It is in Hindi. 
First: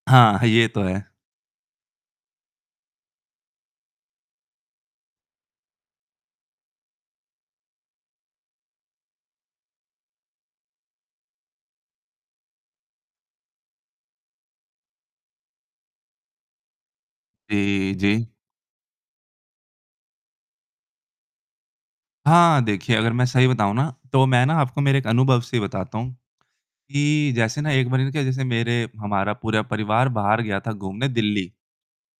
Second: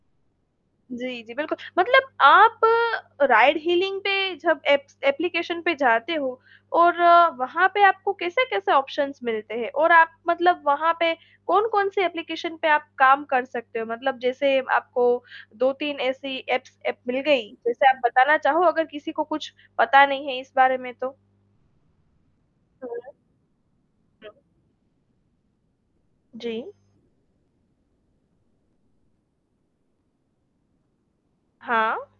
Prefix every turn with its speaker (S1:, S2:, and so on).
S1: हाँ, ये तो है।
S2: जी, जी। बिल्कुल, मतलब आप राइड हीलिंग पे जब एप्स एप्लीकेशन पे जाते हो और वहाँ पे आपको कैसे-कैसे ऑप्शंस मिलते हैं, और आप मतलब वहाँ पे कौन-कौन-सी एप्लीकेशन पे आप काम कर सकते हो मतलब जैसे आपको 2-3 ऐसी एप्स एप्प मिल गयी जैसे
S1: जी,
S2: आप
S1: जी।
S2: बताना चाहो अगर किसी को कुछ पता नहीं है इस बारे में तो?
S1: हाँ, देखिए
S2: हुँ।
S1: अगर मैं सही बताऊँ ना, तो
S2: हुँ।
S1: मैं ना आपको मेरे एक अनुभव से बताता हूँ
S2: जी।
S1: कि जैसे ना, एक बारी ना जैसे मेरे हमारा पूरा परिवार बाहर गया था घूमने दिल्ली
S2: हाँ।